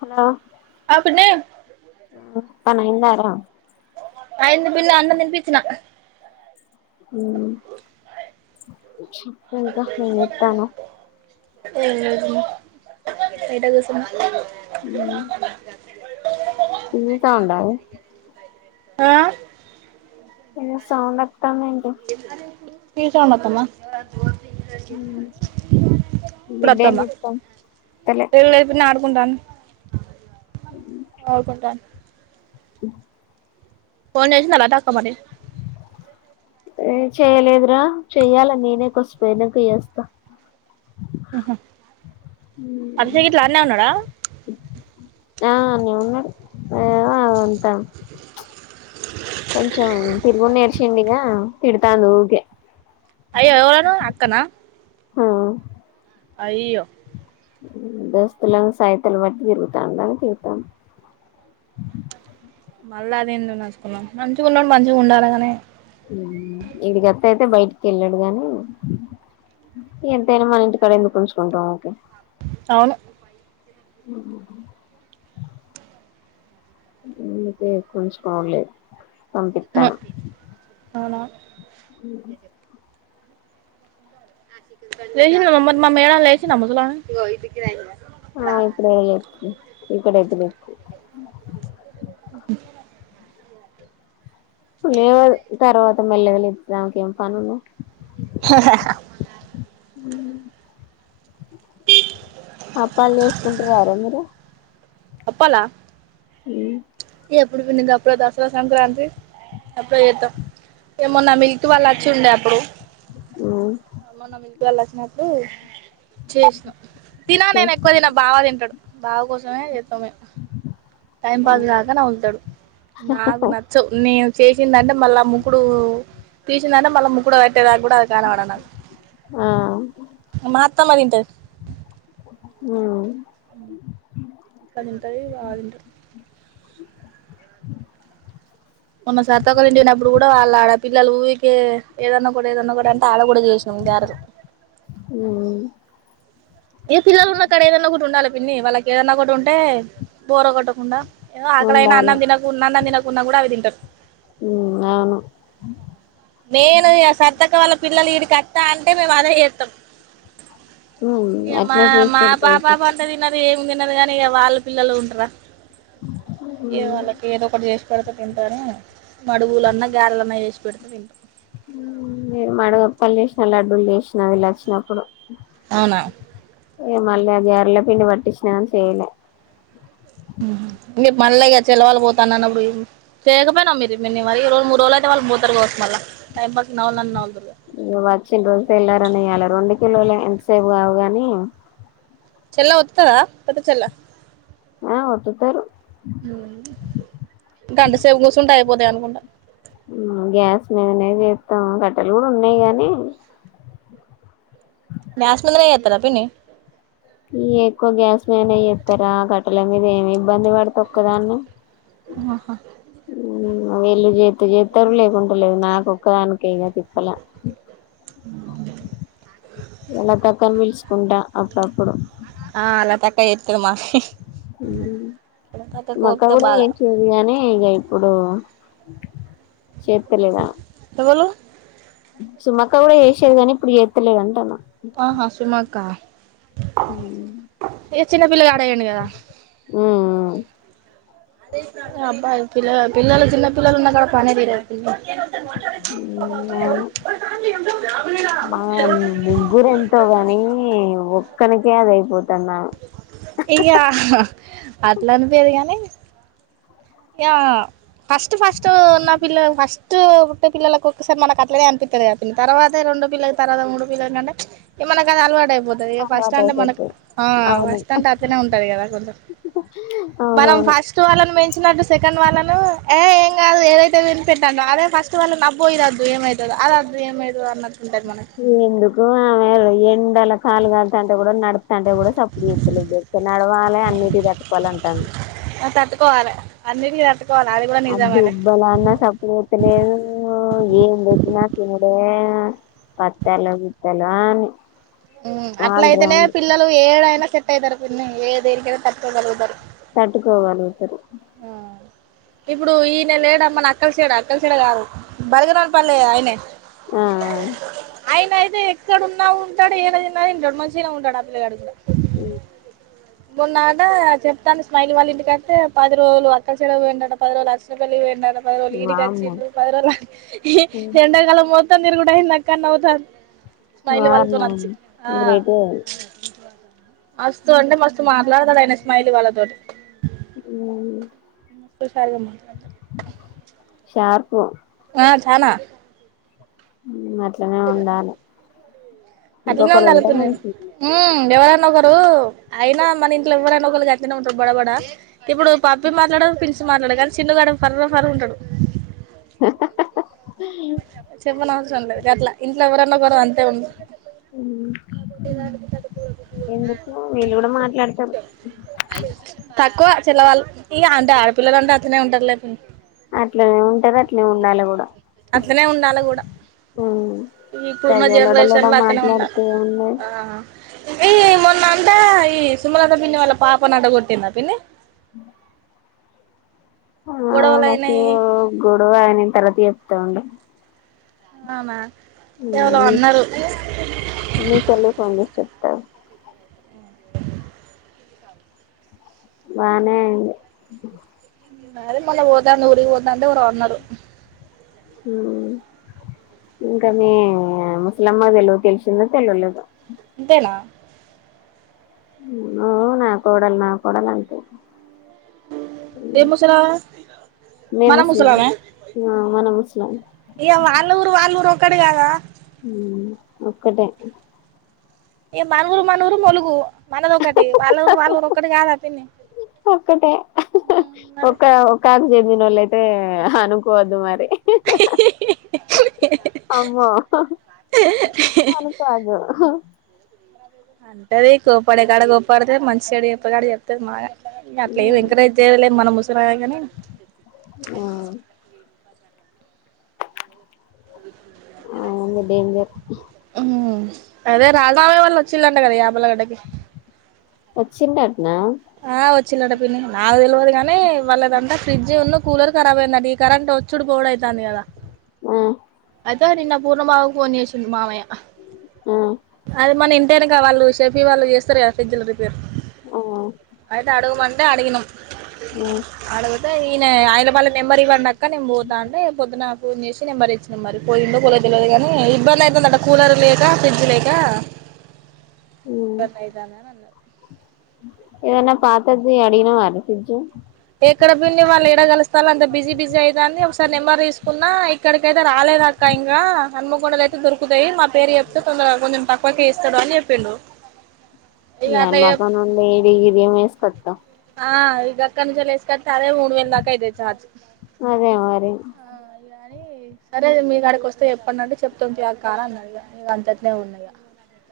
Hello అపున్న పనైందార అయింది పిల్ల అన్నం తినిపిచ్చినా మ్ చెప్పింక ఏం చెత్తన్నావ్ ఏ [unintelligible] ఏట కుసున్నావ్ మ్మ్ తింటాండా ఆ ఏం చెస్తాండవ్ తీసాం అత్తమ్మ ఇప్పుడు బిడ్డ ఏం అత్తమ్మా చెప్తాంది వత్తలే ఇనాడు గుండం ఆడుకుంటాంది [inaudible] ఫోన్ చేసిందా లతక్క మరి ఏ చేయలేదురా చెయ్యాల నేనే కొద్ది సేపు ఉన్నాక చేస్తా హ అభిషేక్ గిట్లా ఆన్నే ఉన్నాడా ఆ ఆన్నే ఉన్నాడు ఆ ఉంటాం కొంచం తిరుగు నేర్షిండిగా తిడుతాండు ఊరికే అయ్యో ఎవరూ అక్కనా ఉమ్ అయ్యో దోస్తులం సైతలు వట్టి తిరుగుతాంద అని తిడతాంది [inaudible] మళ్ళ అదేందోనచ్చుకున్నాం నంచుకున్నప్పుడు మంచిగా ఉండాలగానే ఇడి గత్తే అయితే బయటికి వెళ్ళాడు గాని ఎంతైనా మన ఇంటి కాడ ఎందుకు ఉంచుకుంటాం ఊరకే అవును ఉమ్ ఇ ఇదే కొంచెం కోలేదు పంపిస్తాను అవునా ఉమ్ లేసిన మరి మా మే లేేసిన ముందట ఆ ఇప్పుడే లేచింది ఇక్కడ అతు [inaudible] లేదు తర్వాత మెల్లగా లేతుంది ఆమెకేమి పనుంది హాహా అప్పాలు చేసుకుంటార మీరు అప్పాలా హ్మ్ ఇ ఎప్పుడు పిండి అప్పుడు దసరా సంక్రాంతికి అప్పుడు ఏత్తం ఏమన్నా మిల్క్ వాళ్ళు వచ్చి ఉండే అప్పుడు మ్మ్ మొన్న మిల్క్ వాళ్ళు వచ్చారు చేసినా తినా నేను ఎక్కువ తిన బావా తింటాడు బావ కోసమే చేద్దమనే [inaudible] టైం పాస్ కాక నముళ్తాడు నాకు నచ్చవు నేను చేసిందంటే మళ్ళా ముకుడు తీసిందంటే మళ్ళా ముక్కుడు పెట్టే దాకా కూడా అది కనపడ నాకు ఆ మాత్తమ్మా తింటారు హ్మ్ ఆ ఇంకా తింటయి బాగా తింటుంది మొన్న సరితక్క ఇంటికి పోయినప్పుడు కూడా వాళ్ళ ఆడ పిల్లలు ఊరికే ఏదన్నా కూడా ఏదన్నా కూడా అంటే ఆడ కూడా చేసారు బంగారు హ్మ్ ఏ పిల్లలు ఉన్నక్కడ ఏదన్నా ఒకటి ఉండాలి పిన్ని వాళ్ళకి ఏదన్నా ఒకటి ఉంటే బోర్ కొట్టకుండా ఏదో ఆకలైన ఉండాలి అన్నంతతినకు అన్న తినకుంన్నా కూడా అవి తింటారు ఉమ్ అవును నేను ఇగ సారితక్క వాళ్ళ పిల్లలు ఇడి కి అత్త అంటే మేముఅదే చేస్తాం మ్మ్ ఇ మా అట్నే చేసి మా పెడితే పాప అయిపోతది పంటే తినదీ తినది కాని వాళ్ళ పిల్లలు ఉంటరా ఏ వాళ్ళకి ఏదో ఒకటి చేసి పెడుత తింటాను మడుగులన్నా గారలన్నా వేసి పెడుతే తింటారూ ేను మడగప్పలు చేసినా లడ్డూలు చేసినా వీళ్ళ వచ్చినప్పుడు అవునా మళ్లీ గార్ల పిండి పట్టించిన కానీ చెయ్యలే మీరు మళ్ళీగా చల్లవళ పోతాను అన్నప్పుడు చేయకపోయినావు మీరు మ మరి ఈ రెండు మూడు రోజులు అయితే వాళ్ళు పోతరు కావచ్చు మల్లా టైమ్ పడితే [unintelligible] నువ వచ్చిన రోజుక వెళ్లారనియ్యాలి రెండు కిలోలు ఎంతసేపు కావు గాని చెల్ల ఒత్తుతదా పెద్ద చెల్ల ఆహ్ ఒత్తుతారు పోదే అనుకంటా గ్యాస్ మీదనేది చేస్తాము కట్టెలు కూడా ఉన్నాయి గానీ గ్యాస్ మీదనే చేస్తారా పిన్నీ ఈ ఎక్కువ గ్యాస్ మన్ అయ చెేస్తారా కట్టల మీద ఏమి ఇబ్బంది పడత ఒక్కదాన్ని ఆహా వెళ్ళు చే చేస్తారు లేకుంటలేదు నాక ఒక్కదానిక ఇక తిప్పల లతక్కా ను పిల్చుకుంటా అప్పుడుప్పుడు ఆహ్ లతక్కా చేస్తదీ మా ఉమ్ మా అక్క కూడా బాగా చేసింది కానీ ఇక ఇప్పుడు చెత లేనా ఎవలు సుమక్క కూడా చేసేది కానీ ఇప్పుడు చేత్తలేదా అంటున్న ఆహా సుమాక్క ఉమ్ ఏ చిినన్న పిలగా ఉమ్ అబ్ా పిల్ పిల్లలు చిన్న పిల్లలు ఉన్న కడ పనే తీరదు ఉమ్ అవును మా ముగ్గుర ఎంతోగాని ఒక్కలకే అదియిపోతు ఇగ అట్లా అట్లనిపోయాదు కాని ఇగ ఫస్ట్ ఫస్ట్ ఉన్న పిల్లలు ఫస్ట్ ఫస్ట్ పుట్టే పిల్లలకు ఒకసారి మనకు అట్లేద అనిపిస్తుంది కద తర్వాత రెండో పిల్ల తర్వాత మూడ పిల్లను కంటే మనకు అది అలవాటు అయిపోతుంది ఇక ఫస్ట్ అలవాటు అంటే మనకు అయిపోతది ఆ అవును ఫస్ట్ అంటే అతనే ఉంటంది కదా కొంచెం మనం అవునవును ఫస్ట్ వాళ్ళని పెంచి వచ్చినట్టు సెకండ్ వాళ్ళను ఏ ఏం కాదు ఏదైతే వినిపెట్టాండో అదే ఫస్ట్ వాళ్ళ నబ్బ పోయరద్దు ఏమవుతుందో ఆది వద్ద ఏమైతేదీ అనట్టు ఎందుకు ఆమె ఎండలకు కాలు కాంటే కూడా నడుపుతంటే కూడా స ప్పుడు చేదులే నడవాలి అన్నిటి తట్టు కోవలే అంటాను తట్టుకోవాలె అన్నిటికి తట్టు అది ఉబ్బల అన్నసప్పుడు చెయ్యలేదు ఏం పెట్టిన తినుడే పచ్చడ్లు గిచ్చట్లు అన్ని అట్లయితేనే పిల్లలు ఏడైనా సెట్ అయితరు పిన్ని, ఏ దేనికైనా తట్టుకోగలుగుతరు. తట్టుకోవాలె ఇద్దరు. ఇప్పుడు ఈయన లేడ మన అక్కలసేడ, అక్కలసేడ గాదు. బడగరాజు పల్లే ఆయనే. ఆ ఆయన అయితే ఎక్కడున్నా ఉంటడు. ఏడ తిన్నా తింటడు, మంచిగనే ఉంటడు ఆ పిల్లగాడు కూడ. ఉ మొన్నాట చెప్తాంది స్మైలీ వాళ్ళ ఇంటికత్తే పది రోజులు అక్కచెలకు పోయిండట, పది రోజులు అర్షపెళ్లికి పోయిండ ట పదిరోజులు ఈడికి వామ్మో అచ్చిండు. పది రోజులు ఆ ఎఎండకాలం మొ త్తంతిరుగుడయింది అక్కాఅని నవ్వుతాంది. స్మైలీ వామ్మో వాళ్ళతోని అచ్చింది. ఆ గ్రేటే మస్తు అంటే మస్తు మాట్లాడతడు ఆయనే స్మైలీ వాళ్ళతోటి. ఉ [unintelligible] షార్పు నా చానా హ్మ్ అట్లనే ఉండాలే. అట్లనే ఉండాలె పిన్ని హ్మ్ ఎవరను నొకరు అయినా మన ఇంట్లో ఎవ్వరైనా ఒకలు గట్లనే ఉంటరు బడబడా. ఇప్పుడు పప్పి మాట్లాడదు పిలిసి మాట్లాడదు కానీ చిన్నుగాడు ఫర్రా ఫర్రా ఉంటడు. చెప్పనవసరం లేదు గట్లా. ఇంట్లో ఎవరన్నా ఒకరు అంతే ఉం ఎందుకు వీళ్ళు కూడా మాట్లాడతరు. తక్కువ చెల్లవాళ్ళు ఇగ అంటే ఆడపిల్లలంటే అట్లనే ఉంటరులే పిన్ని. అట్లనే ఉంటరు, అట్లనే ఉండాలె కూడా. అట్లనే ఉండాలె కూడా. ఈ ఇప్పుడున్న తెగలోడలోడ జనరేషన్ల అట్లనే మాట్లాడితే ఉండాలే. ఏమున్నది ఆ ఇవి మొన్న అంటా ఈ సుమలత పిన్నీ వాళ్ళ పాపనాట కొట్టిల్లా పిన్నీ. ఆ గొడవలు మాకు అయినాయి గొడవ అయిన తర్వాత చెప్తా ఉండే. అవునా ఎవలో అని అన్నారు మీ చెల్లకు ఫోన్ చేసి చెప్తా ఆగు. బానే అయింది. అదే మొన్న పోతాండు ఊరికి పోతాంటే ఎవురో అన్నరు. మ్మ్ ఇంకా మీ ముస్లమ్మకి తెలిశిందో తెలవలేదో. ఇంతేనా ఓ నా కోడలు, నా కోడలు అంటది. ఎ ముసలామే? మీ మన ముసలమ్మ ముసలామే. మన ముసలమ్మ ఇహా వాళ్ళూరు వాళ్ళూరు ఒక్కటి కాదా. హ్మ్ ఒక్కటే. ఏ మనూరు మనూరు ములుగు మనదొకటి. వాళ్ళూరు వాళ్ళూరు ఒక్కటి కాదా పిన్ని. ఒక్కటే మరి ఒక ఒక ఆకు కు చెందినోళ్ళైతే అనుకోవద్దు మరి. [unintelligible] అమ్మో అనుకోవద్దు. అంటది కోప్పడే కాడ కోప్పడితే మంచిగాడు చెప్పకడా చెప్తది మాగా ఇంక అట్లే ఏమి ఎంకరేజ్ చేయం మనం ముసిలొలాం కాని ఆ అవును డేంజర్ మ్మ్ అదే రాజామామయ వాళ్ళ వచ్చిళ్ళంట కదా యాభలగడ్డకి వచ్చిండంటనా చిల్లడ పిన్నీ నాకు తెలివదు కానీ వాళ్ళదంతా ఫ్రిడ్జ్ను కూలర్ కరాబ్ అయిందంట ఈ కరెంట్ వచ్చుడు పోవడైతాంది తాంది కదా మ్మ్ అయితే నిన్న పూర్ణమామ ఫోన్ చేసిండు మామయ్య ఆ అదే మన టేనుక వాళ్ళు షేఫీ వాళ్ళు చేస్తారు కదా ఫ్రిడ్జ్లు రిపేర్ ఆ అయితే అడగమంటే అడిగినం అడుగితే ఈయన ఆయన వాళ్ళ నెంబర్ ఇవ్వండి ఆ క్క నేం పోతా అంటే పొద్దున ఫోన్ చేసి నెంబర్ ఇచ్చినాం మరి పోయిండో పోలే తెలవదు కానీ ఇబ్బందయితుందట కూలర్ లేక ఫ్రిడ్జ్ లేక ఇబ్బందైతాందని అన్నారు ఏదన్న పాతది అడిగానవారా ఫ్రిడ్జ్ ఎక్కడ పిని వాళ్ళు ఎడగలుస్తారు అంత బిజీ బిజీ అవుదా అని ఒకసారి నెంబర్ తీసుకున్నా ఇక్కడికైతే రాలే దక్క ఇంకా హన్మకొండలు అయితే దొరుకుతాయి మా పేరు చెప్తే తొందర కొంచెం తక్కువక ఇస్తాడు అని చెప్పిండు ఇక ఎ అట్లా చెప్ మాకు మడిగిరి ఇదే మస్ కొత్త ఆ ఇది అక్క నుంచిసుకట్ తరే ఓర్వల్ దాకా అయితది ఛార్జ్ అదే మరి అని సరే మీ గడికి వస్తే చెప్పండి అంటే చెప్తాంలే అక్క అన్నాడు ఇగ ఇంగ అంతటినే ఉన్నాయి ఇగ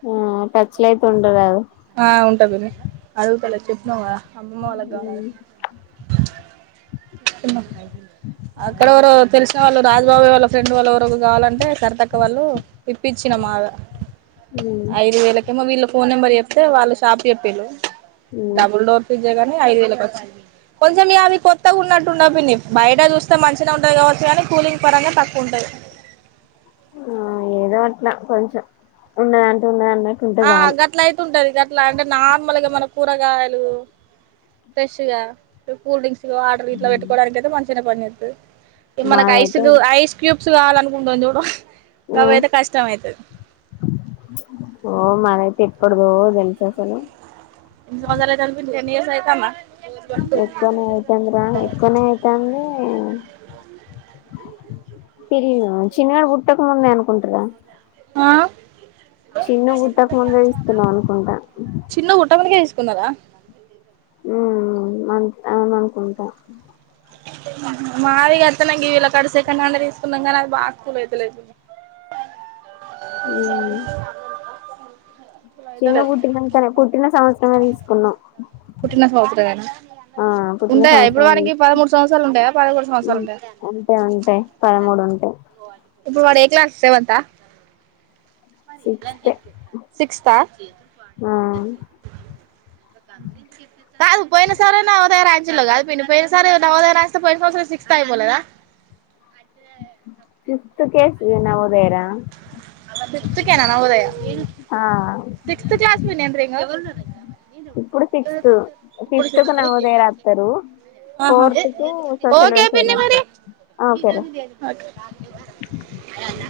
ఆ టచ్చలైతు ఉండరురాదు ఆ ఉంటా పిని అడుగుతలా చెప్పన్నాం కదా మలాగాాల ఉమ్ అక్కడెవరు తెలిసిన వాళ్ళు రాజబాబ వాళ్ళ ఫ్రెండ్ వాళ్ళు ఎవర కావాలంటే కర్తక్క వాళ్ళు ఇప్పించినం మా ఉమ్ ఐదు వేలకేమో వీళ్ళ ఫోన్ నెంబర్ చెప్తే వాళ్ళ షాప్ చెపిల్లు ఉమ్ డబుల్ డోర్ ఫ్రిజే గానీ ఐదు వేల కి వచ్చి కొంచెం ఇ అవి కొత్తగా ఉన్నట్టుండిన్ని బయట చూస్తే మంచిగా ఉంటది కావచ్చు కానీ కూలింగ్ పరంగా తక్కువ ఉంటది ఆ ఏదో అట్లా కొంచెం ఉండదంటూ ఉండదంటే ఆ గట్ల అయితు ఉంటది గట్ ఇట్లా అంటే నార్మల్ గా మన కూరగాయలు ఫ్రెష్ గా కూల్ డ్రింక్స్ డర్ ఇ పెట్టుకోడానికి అయితే మంచిగానే పని చేస్తాది మనకి మాదైతే ఐస్లు ఐస్ క్యూబ్ స్ కావాలనుకుంటు చూడు ఆ అవి అయితే కష్టం అయితది ఓహ మరైతే ఎప్పుడదో తెలుసు అసలు ఎన్ని సంచారాలు అయితంది టెన్ ఇయర్స్ అయితంద ఎక్కువనే అవుతుంది రా ఎక్కువనే అయితంది పెరి చిన్నగాడ పుట్టక ముందే అనుకుంటారా ఆ చిన్న గుుట్టక ముందే ఇస్తున్నాం అనుకుంటా చెకున్నారా మ్మ్ అ అవును అనుకుంటా ఆ మాదిగా అస్తన వీళ్ళ కాడ సెకండ్ హ్యాండ్ తీసుకున్నాం కానీ అది బాగాకుల్ అయితలేదు హ్మ్ కూల్ చిన్న అయితలేదు పుట్టిన పుట్టిన సంవత్సరమే తీసుకున్నా పుట్టిన సంవత్సరమేనా ఆ పుట్టిన ఉంటాయా ఇప్పుడు సంవత్సరమె వానికి పదమూడు సంవత్సరాలు ఉంటాయా పదకొండు సంవత్సరాలు ఉంటాయా ఉంటే ఉంటయి పదమూడు ఉంటయి ఇప్పుడు వాడు ఏ క్లాస్ సెవెంతా మరి చెా సిక్స్త్ సిక్స్ా ఆ కధ చెప్ప కాదు పోయిన సరే నవదయర అంచలో కాదు ప పోయిన సరే నవోదయస్త పోయిన సంవసం సిక్స్స్తాయి మలేద ఫిఫ్త్ కేసు న ఉదయరా సిక్త్ కేనా హదయ ఆ సిక్స్త్ జాస్మని అన్ ఇప్పుడు సిక్స్త్ ఇప్పుడు సిక్్త్ త సిక్స్త్ నవోదయ రాస్తారు ఆహా ఫోర్త్ కు సోషల్ ఓకే వెల్ఫేర్ పని మరి రాస్తారు ఓకేరా అనా